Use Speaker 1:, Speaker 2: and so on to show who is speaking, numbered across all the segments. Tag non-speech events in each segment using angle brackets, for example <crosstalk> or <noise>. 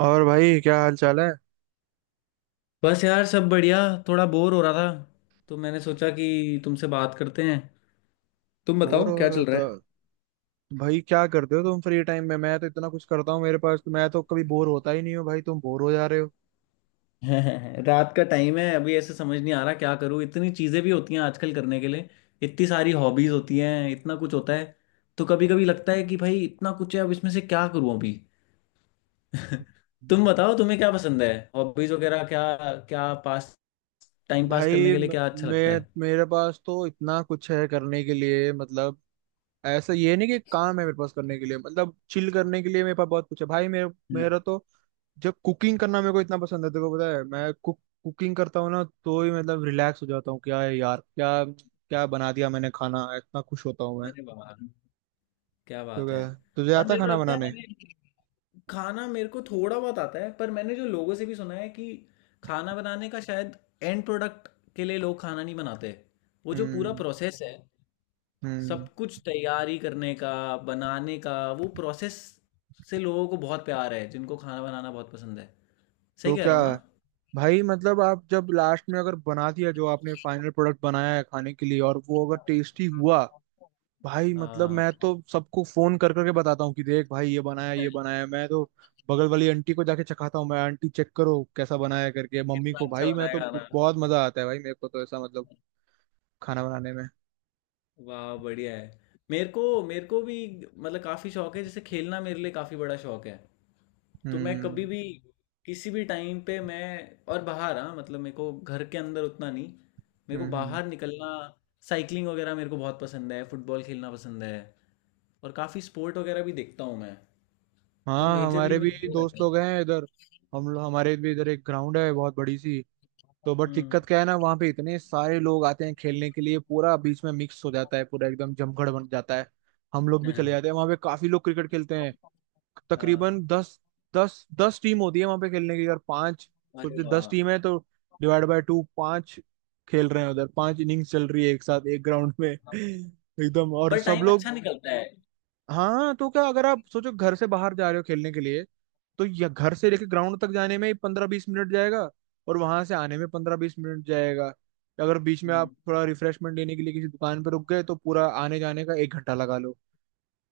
Speaker 1: और भाई क्या हाल चाल है?
Speaker 2: बस यार, सब बढ़िया। थोड़ा बोर हो रहा था, तो मैंने सोचा कि तुमसे बात करते हैं। तुम
Speaker 1: बोर
Speaker 2: बताओ
Speaker 1: हो
Speaker 2: क्या
Speaker 1: रहा
Speaker 2: चल
Speaker 1: था?
Speaker 2: रहा
Speaker 1: भाई क्या करते हो तुम फ्री टाइम में? मैं तो इतना कुछ करता हूँ मेरे पास, मैं तो कभी बोर होता ही नहीं हूँ। भाई तुम बोर हो जा रहे हो?
Speaker 2: है। <laughs> रात का टाइम है अभी, ऐसे समझ नहीं आ रहा क्या करूँ। इतनी चीज़ें भी होती हैं आजकल करने के लिए, इतनी सारी हॉबीज़ होती हैं, इतना कुछ होता है। तो कभी कभी लगता है कि भाई इतना कुछ है, अब इसमें से क्या करूँ अभी। <laughs> तुम बताओ तुम्हें क्या पसंद है। हॉबीज़ वगैरह क्या क्या पास टाइम पास करने
Speaker 1: भाई
Speaker 2: के लिए
Speaker 1: म-
Speaker 2: क्या अच्छा लगता है।
Speaker 1: मैं, मेरे पास तो इतना कुछ है करने के लिए, मतलब ऐसा ये नहीं कि काम है मेरे पास करने के लिए, मतलब चिल करने के लिए मेरे पास बहुत कुछ है भाई। मेरे,
Speaker 2: हम्म।
Speaker 1: मेरा तो, जब कुकिंग करना मेरे को इतना पसंद है, तेरे को पता है मैं कुकिंग करता हूँ ना तो ही मतलब रिलैक्स हो जाता हूँ। क्या है यार, क्या क्या बना दिया मैंने खाना, इतना खुश होता हूँ मैं।
Speaker 2: अरे वाह, क्या
Speaker 1: तो
Speaker 2: बात है।
Speaker 1: क्या तुझे
Speaker 2: और
Speaker 1: आता है
Speaker 2: मेरे को
Speaker 1: खाना
Speaker 2: लगता है
Speaker 1: बनाने?
Speaker 2: मैंने। खाना मेरे को थोड़ा बहुत आता है, पर मैंने जो लोगों से भी सुना है कि खाना बनाने का शायद एंड प्रोडक्ट के लिए लोग खाना नहीं बनाते। वो जो पूरा
Speaker 1: हम्म,
Speaker 2: प्रोसेस है, सब
Speaker 1: हम्म।
Speaker 2: कुछ तैयारी करने का, बनाने का, वो प्रोसेस से लोगों को बहुत प्यार है जिनको खाना बनाना बहुत पसंद है। सही
Speaker 1: तो
Speaker 2: कह
Speaker 1: क्या
Speaker 2: रहा हूँ ना।
Speaker 1: भाई, मतलब आप जब लास्ट में अगर बना दिया, जो आपने फाइनल प्रोडक्ट बनाया है खाने के लिए और वो अगर टेस्टी हुआ, भाई मतलब
Speaker 2: हाँ,
Speaker 1: मैं तो सबको फोन कर करके बताता हूँ कि देख भाई ये बनाया, ये बनाया। मैं तो बगल वाली आंटी को जाके चखाता हूँ, मैं आंटी चेक करो कैसा बनाया करके, मम्मी
Speaker 2: कितना
Speaker 1: को,
Speaker 2: अच्छा
Speaker 1: भाई मैं
Speaker 2: बनाया
Speaker 1: तो
Speaker 2: खाना।
Speaker 1: बहुत मजा आता है भाई मेरे को तो, ऐसा मतलब खाना बनाने में।
Speaker 2: वाह, बढ़िया है। मेरे को भी मतलब काफ़ी शौक है। जैसे खेलना मेरे लिए काफ़ी बड़ा शौक है। तो मैं कभी
Speaker 1: हम्म
Speaker 2: भी, किसी भी टाइम पे मैं, और बाहर। हाँ मतलब मेरे को घर के अंदर उतना नहीं, मेरे को
Speaker 1: हम्म हम्म।
Speaker 2: बाहर निकलना, साइकिलिंग वगैरह मेरे को बहुत पसंद है, फुटबॉल खेलना पसंद है, और काफ़ी स्पोर्ट वगैरह भी देखता हूँ मैं। तो
Speaker 1: हाँ,
Speaker 2: मेजरली
Speaker 1: हमारे भी
Speaker 2: मेरे को वो
Speaker 1: दोस्त
Speaker 2: रहता
Speaker 1: लोग
Speaker 2: है।
Speaker 1: हैं इधर। हम लोग, हमारे भी इधर एक ग्राउंड है बहुत बड़ी सी, तो बट
Speaker 2: हम्म।
Speaker 1: दिक्कत क्या है ना, वहाँ पे इतने सारे लोग आते हैं खेलने के लिए, पूरा बीच में मिक्स हो जाता है, पूरा एकदम जमघट बन जाता है। हम लोग भी चले जाते हैं वहाँ पे, काफी लोग क्रिकेट खेलते हैं,
Speaker 2: <laughs> हाँ,
Speaker 1: तकरीबन 10, 10-10 टीम होती है वहाँ पे खेलने की, और 5,
Speaker 2: अरे
Speaker 1: सोचते
Speaker 2: वाह।
Speaker 1: 10 टीम है तो डिवाइड बाय टू 5 खेल रहे हैं उधर, 5 इनिंग्स चल रही है एक साथ एक ग्राउंड में <laughs> एकदम, और
Speaker 2: पर
Speaker 1: सब
Speaker 2: टाइम
Speaker 1: लोग।
Speaker 2: अच्छा निकलता है।
Speaker 1: हाँ तो क्या, अगर आप सोचो घर से बाहर जा रहे हो खेलने के लिए, तो यह घर से लेके ग्राउंड तक जाने में ही 15-20 मिनट जाएगा, और वहां से आने में 15-20 मिनट जाएगा। अगर बीच में
Speaker 2: हम्म।
Speaker 1: आप थोड़ा रिफ्रेशमेंट लेने के लिए किसी दुकान पर रुक गए तो पूरा आने जाने का 1 घंटा लगा लो।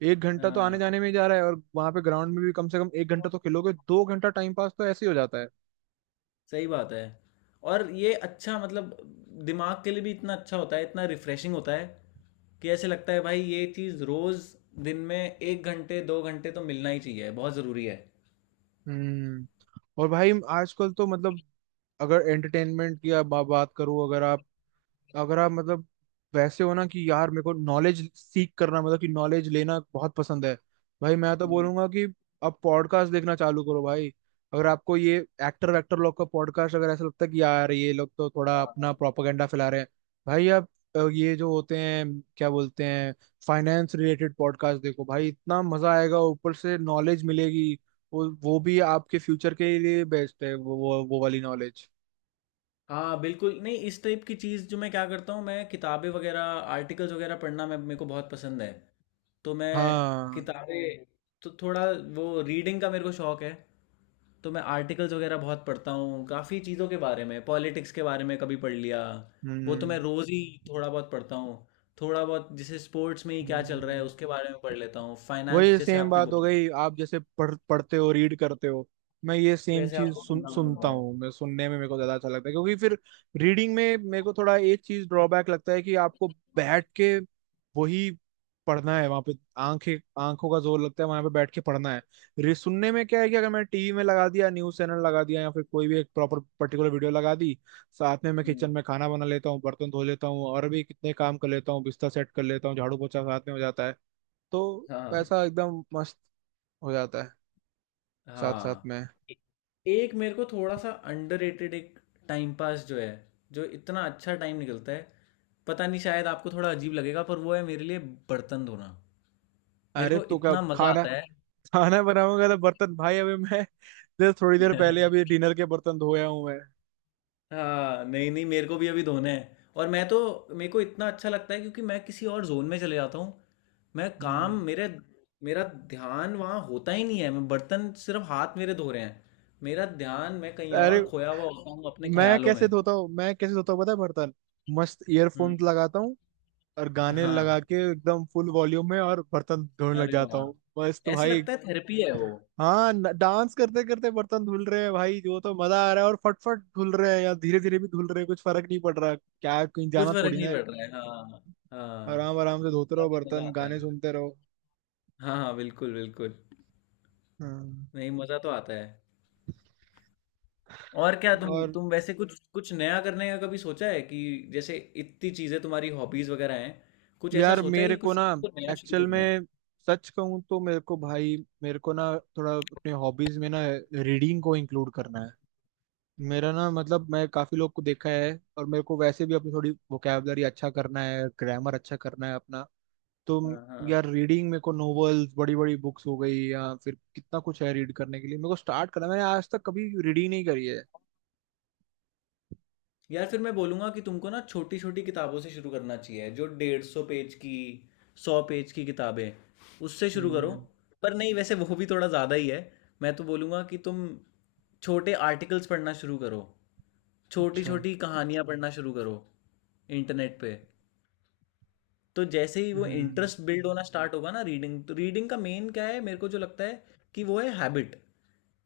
Speaker 1: एक घंटा तो आने
Speaker 2: हाँ,
Speaker 1: जाने में ही जा रहा है, और वहां पे ग्राउंड में भी कम से कम 1 घंटा तो खेलोगे, 2 घंटा टाइम पास तो ऐसे ही हो जाता है।
Speaker 2: सही बात है। और ये अच्छा मतलब दिमाग के लिए भी इतना अच्छा होता है, इतना रिफ्रेशिंग होता है कि ऐसे लगता है भाई ये चीज़ रोज़ दिन में एक घंटे दो घंटे तो मिलना ही चाहिए, बहुत ज़रूरी है।
Speaker 1: हम्म और भाई, आजकल तो मतलब, अगर एंटरटेनमेंट की आप बात करूँ, अगर आप, मतलब वैसे हो ना कि यार मेरे को नॉलेज सीख करना, मतलब कि नॉलेज लेना बहुत पसंद है। भाई मैं तो
Speaker 2: हम्म।
Speaker 1: बोलूंगा कि अब पॉडकास्ट देखना चालू करो भाई। अगर आपको ये एक्टर वैक्टर लोग का पॉडकास्ट अगर ऐसा लगता है कि यार ये लोग तो थोड़ा
Speaker 2: हाँ,
Speaker 1: अपना
Speaker 2: हाँ,
Speaker 1: प्रोपागेंडा फैला रहे हैं, भाई आप, ये जो होते हैं क्या बोलते हैं, फाइनेंस रिलेटेड पॉडकास्ट देखो भाई, इतना मजा आएगा, ऊपर से नॉलेज मिलेगी। वो भी आपके फ्यूचर के लिए बेस्ट है, वो वाली नॉलेज।
Speaker 2: हाँ, बिल्कुल। नहीं, इस टाइप की चीज़ जो, मैं क्या करता हूँ, मैं किताबें वगैरह, आर्टिकल्स वगैरह पढ़ना, मैं मेरे को बहुत पसंद है। तो मैं
Speaker 1: हाँ,
Speaker 2: किताबें। हम्म, तो थोड़ा वो रीडिंग का मेरे को शौक है। तो मैं आर्टिकल्स वगैरह बहुत पढ़ता हूँ, काफ़ी चीज़ों के बारे में, पॉलिटिक्स के बारे में कभी पढ़ लिया। वो तो
Speaker 1: हम्म,
Speaker 2: मैं रोज़ ही थोड़ा बहुत पढ़ता हूँ। थोड़ा बहुत जैसे स्पोर्ट्स में ही क्या चल रहा है
Speaker 1: हम्म।
Speaker 2: उसके बारे में पढ़ लेता हूँ, फाइनेंस
Speaker 1: वही
Speaker 2: जैसे
Speaker 1: सेम
Speaker 2: आपने
Speaker 1: बात हो
Speaker 2: बोला।
Speaker 1: गई, आप जैसे पढ़ पढ़ते हो, रीड करते हो, मैं ये सेम
Speaker 2: वैसे
Speaker 1: चीज
Speaker 2: आपको
Speaker 1: सुन
Speaker 2: सुनना पसंद
Speaker 1: सुनता
Speaker 2: है।
Speaker 1: हूँ। मैं सुनने में मेरे को ज्यादा अच्छा लगता है, क्योंकि फिर रीडिंग में मेरे को थोड़ा एक चीज ड्रॉबैक लगता है कि आपको बैठ के वही पढ़ना है वहां पे, आंखें, आंखों का जोर लगता है वहां पे, बैठ के पढ़ना है। रे, सुनने में क्या है कि अगर मैं टीवी में लगा दिया, न्यूज चैनल लगा दिया, या फिर कोई भी एक प्रॉपर पर्टिकुलर वीडियो लगा दी, साथ में मैं
Speaker 2: हम्म,
Speaker 1: किचन में खाना बना लेता हूँ, बर्तन धो लेता हूँ, और भी कितने काम कर लेता हूँ, बिस्तर सेट कर लेता हूँ, झाड़ू पोछा साथ में हो जाता है। तो
Speaker 2: हाँ।
Speaker 1: पैसा एकदम मस्त हो जाता है साथ साथ
Speaker 2: हाँ
Speaker 1: में।
Speaker 2: ए- एक मेरे को थोड़ा सा अंडररेटेड एक टाइम पास जो है, जो इतना अच्छा टाइम निकलता है, पता नहीं शायद आपको थोड़ा अजीब लगेगा, पर वो है मेरे लिए बर्तन धोना। मेरे
Speaker 1: अरे
Speaker 2: को
Speaker 1: तो क्या,
Speaker 2: इतना मजा
Speaker 1: खाना,
Speaker 2: आता है।
Speaker 1: खाना बनाऊंगा तो बर्तन, भाई अभी मैं, देर, थोड़ी देर पहले अभी
Speaker 2: <laughs>
Speaker 1: डिनर के बर्तन धोया हूँ मैं।
Speaker 2: हाँ, नहीं नहीं, मेरे को भी अभी धोना है। और मैं तो, मेरे को इतना अच्छा लगता है क्योंकि मैं किसी और जोन में चले जाता हूँ। मैं काम
Speaker 1: हम्म।
Speaker 2: मेरे, मेरा ध्यान वहाँ होता ही नहीं है। मैं बर्तन, सिर्फ हाथ मेरे धो रहे हैं, मेरा ध्यान मैं कहीं
Speaker 1: अरे,
Speaker 2: और खोया हुआ होता हूँ, अपने
Speaker 1: मैं
Speaker 2: ख्यालों में।
Speaker 1: कैसे धोता हूँ, मैं कैसे धोता हूँ पता है बर्तन, मस्त ईयरफोन्स
Speaker 2: हम्म।
Speaker 1: लगाता हूँ और गाने
Speaker 2: हाँ,
Speaker 1: लगा के एकदम फुल वॉल्यूम में, और बर्तन धोने लग
Speaker 2: अरे
Speaker 1: जाता
Speaker 2: वाह!
Speaker 1: हूँ मस्त
Speaker 2: ऐसे
Speaker 1: भाई।
Speaker 2: लगता है थेरेपी है वो।
Speaker 1: हाँ, डांस करते करते बर्तन धुल रहे हैं भाई, वो तो मजा आ रहा है, और फटफट धुल रहे हैं या धीरे धीरे भी धुल रहे हैं, कुछ फर्क नहीं पड़ रहा, क्या कहीं
Speaker 2: कुछ
Speaker 1: जाना
Speaker 2: फ़र्क
Speaker 1: थोड़ी ना
Speaker 2: नहीं
Speaker 1: है।
Speaker 2: पड़ रहा है। हाँ, हाँ,
Speaker 1: आराम आराम से धोते रहो
Speaker 2: काफ़ी मज़ा
Speaker 1: बर्तन,
Speaker 2: आता
Speaker 1: गाने
Speaker 2: है।
Speaker 1: सुनते रहो।
Speaker 2: हाँ, हाँ, बिल्कुल, बिल्कुल।
Speaker 1: हाँ
Speaker 2: नहीं, मज़ा तो आता है। और क्या, तुम
Speaker 1: और,
Speaker 2: तुम वैसे कुछ कुछ नया करने का कभी सोचा है कि, जैसे इतनी चीज़ें तुम्हारी हॉबीज़ वगैरह हैं, कुछ ऐसा
Speaker 1: यार
Speaker 2: सोचा है
Speaker 1: मेरे
Speaker 2: कि
Speaker 1: को
Speaker 2: कुछ
Speaker 1: ना,
Speaker 2: तुमको नया शुरू
Speaker 1: एक्चुअल
Speaker 2: करना है?
Speaker 1: में, सच कहूँ तो मेरे को भाई, मेरे को ना, थोड़ा अपने हॉबीज में ना रीडिंग को इंक्लूड करना है। मेरा ना मतलब, मैं काफी लोग को देखा है, और मेरे को वैसे भी अपनी थोड़ी वोकैबलरी अच्छा करना है, ग्रामर अच्छा करना है अपना, तो
Speaker 2: हाँ, हाँ।
Speaker 1: यार रीडिंग, मेरे को नॉवेल्स, बड़ी बड़ी बुक्स हो गई, या फिर कितना कुछ है रीड करने के लिए, मेरे को स्टार्ट करना है। मैंने आज तक कभी रीडिंग नहीं करी है।
Speaker 2: यार फिर मैं बोलूँगा कि तुमको ना छोटी छोटी किताबों से शुरू करना चाहिए, जो डेढ़ सौ पेज की, सौ पेज की किताबें, उससे शुरू करो।
Speaker 1: हम्म।
Speaker 2: पर नहीं, वैसे वो भी थोड़ा ज़्यादा ही है। मैं तो बोलूँगा कि तुम छोटे आर्टिकल्स पढ़ना शुरू करो, छोटी
Speaker 1: अच्छा।
Speaker 2: छोटी कहानियाँ पढ़ना शुरू करो, इंटरनेट पे। तो जैसे ही वो
Speaker 1: हम्म।
Speaker 2: इंटरेस्ट बिल्ड होना स्टार्ट होगा ना रीडिंग, तो रीडिंग का मेन क्या है मेरे को जो लगता है कि वो है हैबिट।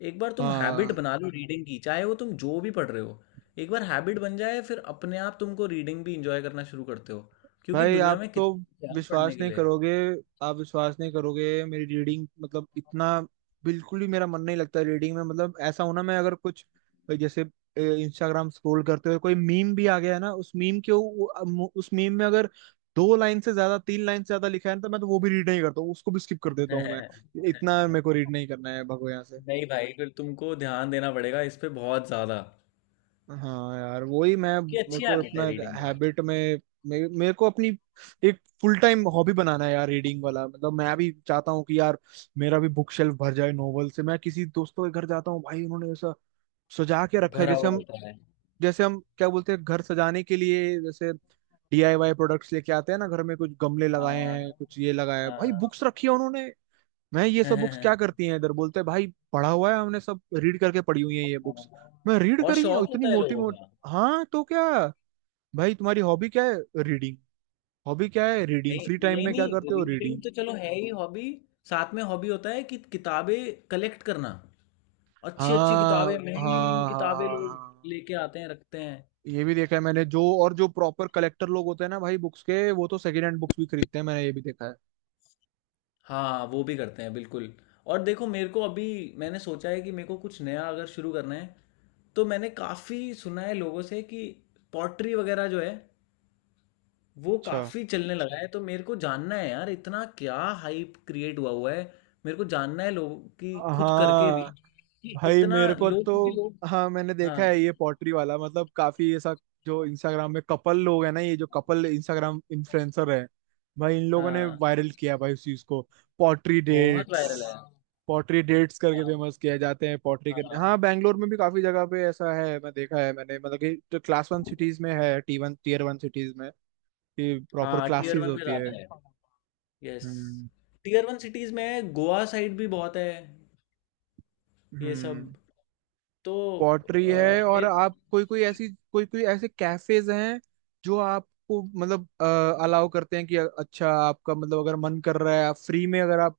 Speaker 2: एक बार तुम हैबिट
Speaker 1: हाँ,
Speaker 2: बना लो रीडिंग की, चाहे वो तुम जो भी पढ़ रहे हो, एक बार हैबिट बन जाए फिर अपने आप तुमको रीडिंग भी इंजॉय करना शुरू करते हो, क्योंकि
Speaker 1: भाई
Speaker 2: दुनिया
Speaker 1: आप
Speaker 2: में
Speaker 1: तो
Speaker 2: कितना कुछ है यार पढ़ने
Speaker 1: विश्वास
Speaker 2: के
Speaker 1: नहीं
Speaker 2: लिए।
Speaker 1: करोगे, आप विश्वास नहीं करोगे मेरी रीडिंग, मतलब इतना बिल्कुल ही मेरा मन नहीं लगता रीडिंग में, मतलब ऐसा होना। मैं अगर कुछ, जैसे इंस्टाग्राम स्क्रॉल करते हुए कोई मीम भी आ गया है ना, उस मीम के, उस मीम में अगर 2 लाइन से ज्यादा, 3 लाइन से ज्यादा लिखा है ना, तो मैं तो वो भी रीड नहीं करता हूँ, उसको भी स्किप कर देता हूँ मैं।
Speaker 2: है।
Speaker 1: इतना
Speaker 2: <laughs>
Speaker 1: मेरे को रीड नहीं करना है, भगो यहाँ से।
Speaker 2: नहीं भाई, फिर तुमको ध्यान देना पड़ेगा इस पे बहुत ज्यादा,
Speaker 1: हाँ यार, वही मैं,
Speaker 2: कि
Speaker 1: मेरे
Speaker 2: अच्छी
Speaker 1: को
Speaker 2: हैबिट
Speaker 1: अपना
Speaker 2: है
Speaker 1: एक
Speaker 2: रीडिंग बहुत।
Speaker 1: हैबिट में, मेरे को अपनी एक फुल टाइम हॉबी बनाना है यार रीडिंग वाला। मतलब मैं भी चाहता हूँ कि यार मेरा भी बुक शेल्फ भर जाए नॉवल से। मैं किसी दोस्तों के घर जाता हूँ भाई, उन्होंने ऐसा सजा के रखा है
Speaker 2: भरा
Speaker 1: जैसे
Speaker 2: हुआ
Speaker 1: हम,
Speaker 2: होता है।
Speaker 1: जैसे हम क्या बोलते हैं, घर सजाने के लिए जैसे DIY प्रोडक्ट्स लेके आते हैं ना घर में, कुछ गमले लगाए
Speaker 2: हाँ,
Speaker 1: हैं, कुछ ये लगाया है, भाई
Speaker 2: हाँ।
Speaker 1: बुक्स रखी है उन्होंने। मैं, ये
Speaker 2: <laughs>
Speaker 1: सब बुक्स क्या
Speaker 2: हाँ।
Speaker 1: करती हैं इधर, बोलते हैं भाई पढ़ा हुआ है हमने, सब रीड करके पढ़ी हुई है ये बुक्स। मैं रीड
Speaker 2: और
Speaker 1: करी है
Speaker 2: शौक
Speaker 1: इतनी
Speaker 2: होता है
Speaker 1: मोटी
Speaker 2: लोगों
Speaker 1: मोटी।
Speaker 2: का।
Speaker 1: हाँ तो क्या, भाई तुम्हारी हॉबी क्या है? रीडिंग। हॉबी क्या है? रीडिंग।
Speaker 2: नहीं
Speaker 1: फ्री टाइम
Speaker 2: नहीं
Speaker 1: में क्या
Speaker 2: नहीं,
Speaker 1: करते हो?
Speaker 2: Reading
Speaker 1: reading.
Speaker 2: तो चलो है ही हॉबी, साथ में हॉबी होता है कि किताबें कलेक्ट करना। अच्छी अच्छी
Speaker 1: हाँ,
Speaker 2: किताबें, महंगी महंगी
Speaker 1: हाँ, हाँ,
Speaker 2: किताबें
Speaker 1: हाँ,
Speaker 2: लोग,
Speaker 1: हाँ।
Speaker 2: हम्म, लेके आते हैं, रखते हैं।
Speaker 1: ये भी देखा है मैंने, जो और जो प्रॉपर कलेक्टर लोग होते हैं ना भाई बुक्स के, वो तो सेकेंड हैंड बुक्स भी खरीदते हैं, मैंने ये भी देखा है।
Speaker 2: हाँ, वो भी करते हैं बिल्कुल। और देखो, मेरे को अभी, मैंने सोचा है कि मेरे को कुछ नया अगर शुरू करना है, तो मैंने काफ़ी सुना है लोगों से कि पॉटरी वगैरह जो है वो
Speaker 1: अच्छा।
Speaker 2: काफ़ी चलने लगा है। तो मेरे को जानना है यार, इतना क्या हाइप क्रिएट हुआ हुआ है। मेरे को जानना है लोगों की, खुद करके भी,
Speaker 1: हाँ,
Speaker 2: कि
Speaker 1: भाई
Speaker 2: इतना
Speaker 1: मेरे को
Speaker 2: लोग, क्योंकि
Speaker 1: तो,
Speaker 2: लोग,
Speaker 1: हाँ मैंने
Speaker 2: हाँ
Speaker 1: देखा है ये पॉटरी वाला, मतलब काफी ऐसा, जो इंस्टाग्राम में कपल लोग है ना, ये जो कपल इंस्टाग्राम इन्फ्लुएंसर है, भाई इन लोगों ने
Speaker 2: हाँ,
Speaker 1: वायरल किया भाई उस चीज को। पॉटरी
Speaker 2: बहुत वायरल
Speaker 1: डेट्स,
Speaker 2: है।
Speaker 1: पॉटरी डेट्स करके
Speaker 2: हाँ।
Speaker 1: फेमस किया, जाते हैं पॉटरी करने। हाँ
Speaker 2: हाँ,
Speaker 1: बैंगलोर में भी काफी जगह पे ऐसा है, मैं देखा है मैंने, मतलब कि जो क्लास 1 सिटीज में है, टी वन टीयर 1 सिटीज में कि प्रॉपर
Speaker 2: हाँ, टीयर
Speaker 1: क्लासेस
Speaker 2: वन में
Speaker 1: होती है।
Speaker 2: ज़्यादा है, yes.
Speaker 1: Hmm,
Speaker 2: tier one cities में गोवा साइड भी बहुत है, ये सब।
Speaker 1: हम्म।
Speaker 2: तो
Speaker 1: पॉटरी
Speaker 2: अ,
Speaker 1: है, और
Speaker 2: मेरे,
Speaker 1: आप कोई कोई ऐसी, कोई कोई ऐसे कैफेज हैं जो आपको मतलब अलाउ करते हैं कि अच्छा आपका मतलब, अगर मन कर रहा है, आप फ्री में अगर आप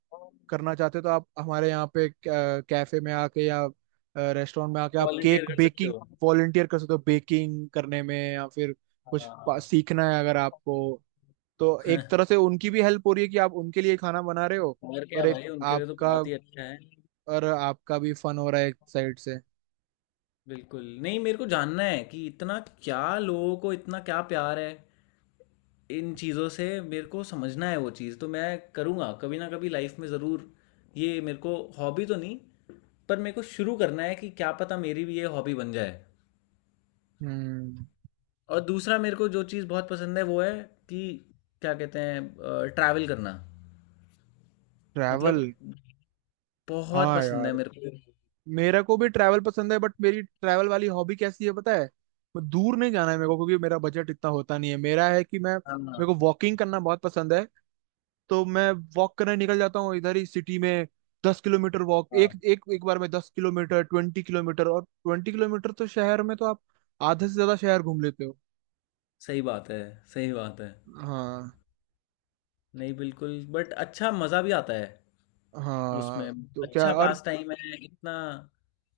Speaker 1: करना चाहते हो, तो आप हमारे यहाँ पे कैफे में आके या रेस्टोरेंट में आके आप
Speaker 2: वॉलंटियर
Speaker 1: केक
Speaker 2: कर सकते
Speaker 1: बेकिंग,
Speaker 2: हो।
Speaker 1: वॉलंटियर कर सकते हो बेकिंग करने में, या फिर कुछ
Speaker 2: हाँ।
Speaker 1: सीखना है अगर आपको, तो एक तरह
Speaker 2: <laughs>
Speaker 1: से उनकी भी हेल्प हो रही है कि आप उनके लिए खाना बना रहे हो,
Speaker 2: और क्या
Speaker 1: और एक
Speaker 2: भाई, उनके लिए तो
Speaker 1: आपका,
Speaker 2: बहुत ही अच्छा है।
Speaker 1: और आपका भी फन हो रहा है एक साइड से।
Speaker 2: बिल्कुल, नहीं, मेरे को जानना है कि इतना क्या, लोगों को इतना क्या प्यार है इन चीज़ों से, मेरे को समझना है। वो चीज़ तो मैं करूँगा कभी ना कभी लाइफ में ज़रूर। ये मेरे को हॉबी तो नहीं, पर मेरे को शुरू करना है कि क्या पता मेरी भी ये हॉबी बन जाए।
Speaker 1: हम्म।
Speaker 2: और दूसरा मेरे को जो चीज़ बहुत पसंद है वो है कि क्या कहते हैं, ट्रैवल करना मतलब,
Speaker 1: ट्रैवल।
Speaker 2: बहुत
Speaker 1: हाँ
Speaker 2: पसंद है
Speaker 1: यार,
Speaker 2: मेरे को।
Speaker 1: मेरे को भी ट्रैवल पसंद है, बट मेरी ट्रैवल वाली हॉबी कैसी है पता है, मैं दूर नहीं जाना है मेरे को, क्योंकि मेरा बजट इतना होता नहीं है। मेरा है कि मैं,
Speaker 2: हाँ,
Speaker 1: मेरे को वॉकिंग करना बहुत पसंद है, तो मैं वॉक करने निकल जाता हूँ इधर ही सिटी में। 10 किलोमीटर वॉक, एक
Speaker 2: हाँ,
Speaker 1: एक एक बार में 10 किलोमीटर, 20 किलोमीटर, और 20 किलोमीटर तो शहर में तो आप आधे से ज्यादा शहर घूम लेते हो।
Speaker 2: सही बात है, सही बात है।
Speaker 1: हाँ।
Speaker 2: नहीं, बिल्कुल, बट अच्छा मज़ा भी आता है
Speaker 1: हाँ
Speaker 2: उसमें।
Speaker 1: तो क्या,
Speaker 2: अच्छा
Speaker 1: और
Speaker 2: पास टाइम है, इतना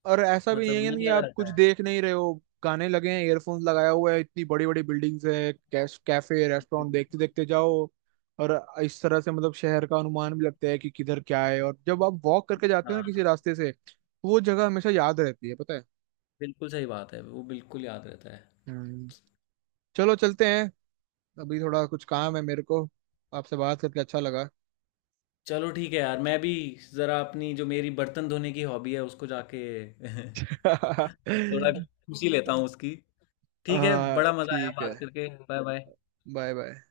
Speaker 1: और ऐसा भी
Speaker 2: मतलब
Speaker 1: नहीं है
Speaker 2: मन
Speaker 1: कि
Speaker 2: लगा
Speaker 1: आप कुछ
Speaker 2: रहता है।
Speaker 1: देख नहीं रहे हो, गाने लगे हैं, ईयरफोन्स लगाया हुआ है, इतनी बड़ी बड़ी बिल्डिंग्स है, कैश, कैफे, रेस्टोरेंट
Speaker 2: बिल्कुल।
Speaker 1: देखते देखते जाओ। और इस तरह से मतलब शहर का अनुमान भी लगता है कि किधर क्या है, और जब आप वॉक करके जाते हो ना
Speaker 2: हाँ,
Speaker 1: किसी रास्ते से, तो वो जगह हमेशा याद रहती है पता है।
Speaker 2: बिल्कुल सही बात है, वो बिल्कुल याद रहता है।
Speaker 1: हम्म। चलो चलते हैं, अभी थोड़ा कुछ काम है मेरे को, आपसे बात करके अच्छा लगा।
Speaker 2: चलो ठीक है यार, मैं भी ज़रा अपनी जो मेरी बर्तन धोने की हॉबी है उसको जाके <laughs> थोड़ा
Speaker 1: <laughs>
Speaker 2: खुशी लेता हूँ उसकी। ठीक है,
Speaker 1: हाँ
Speaker 2: बड़ा मजा आया
Speaker 1: ठीक है,
Speaker 2: बात करके। Bye bye.
Speaker 1: Bye bye.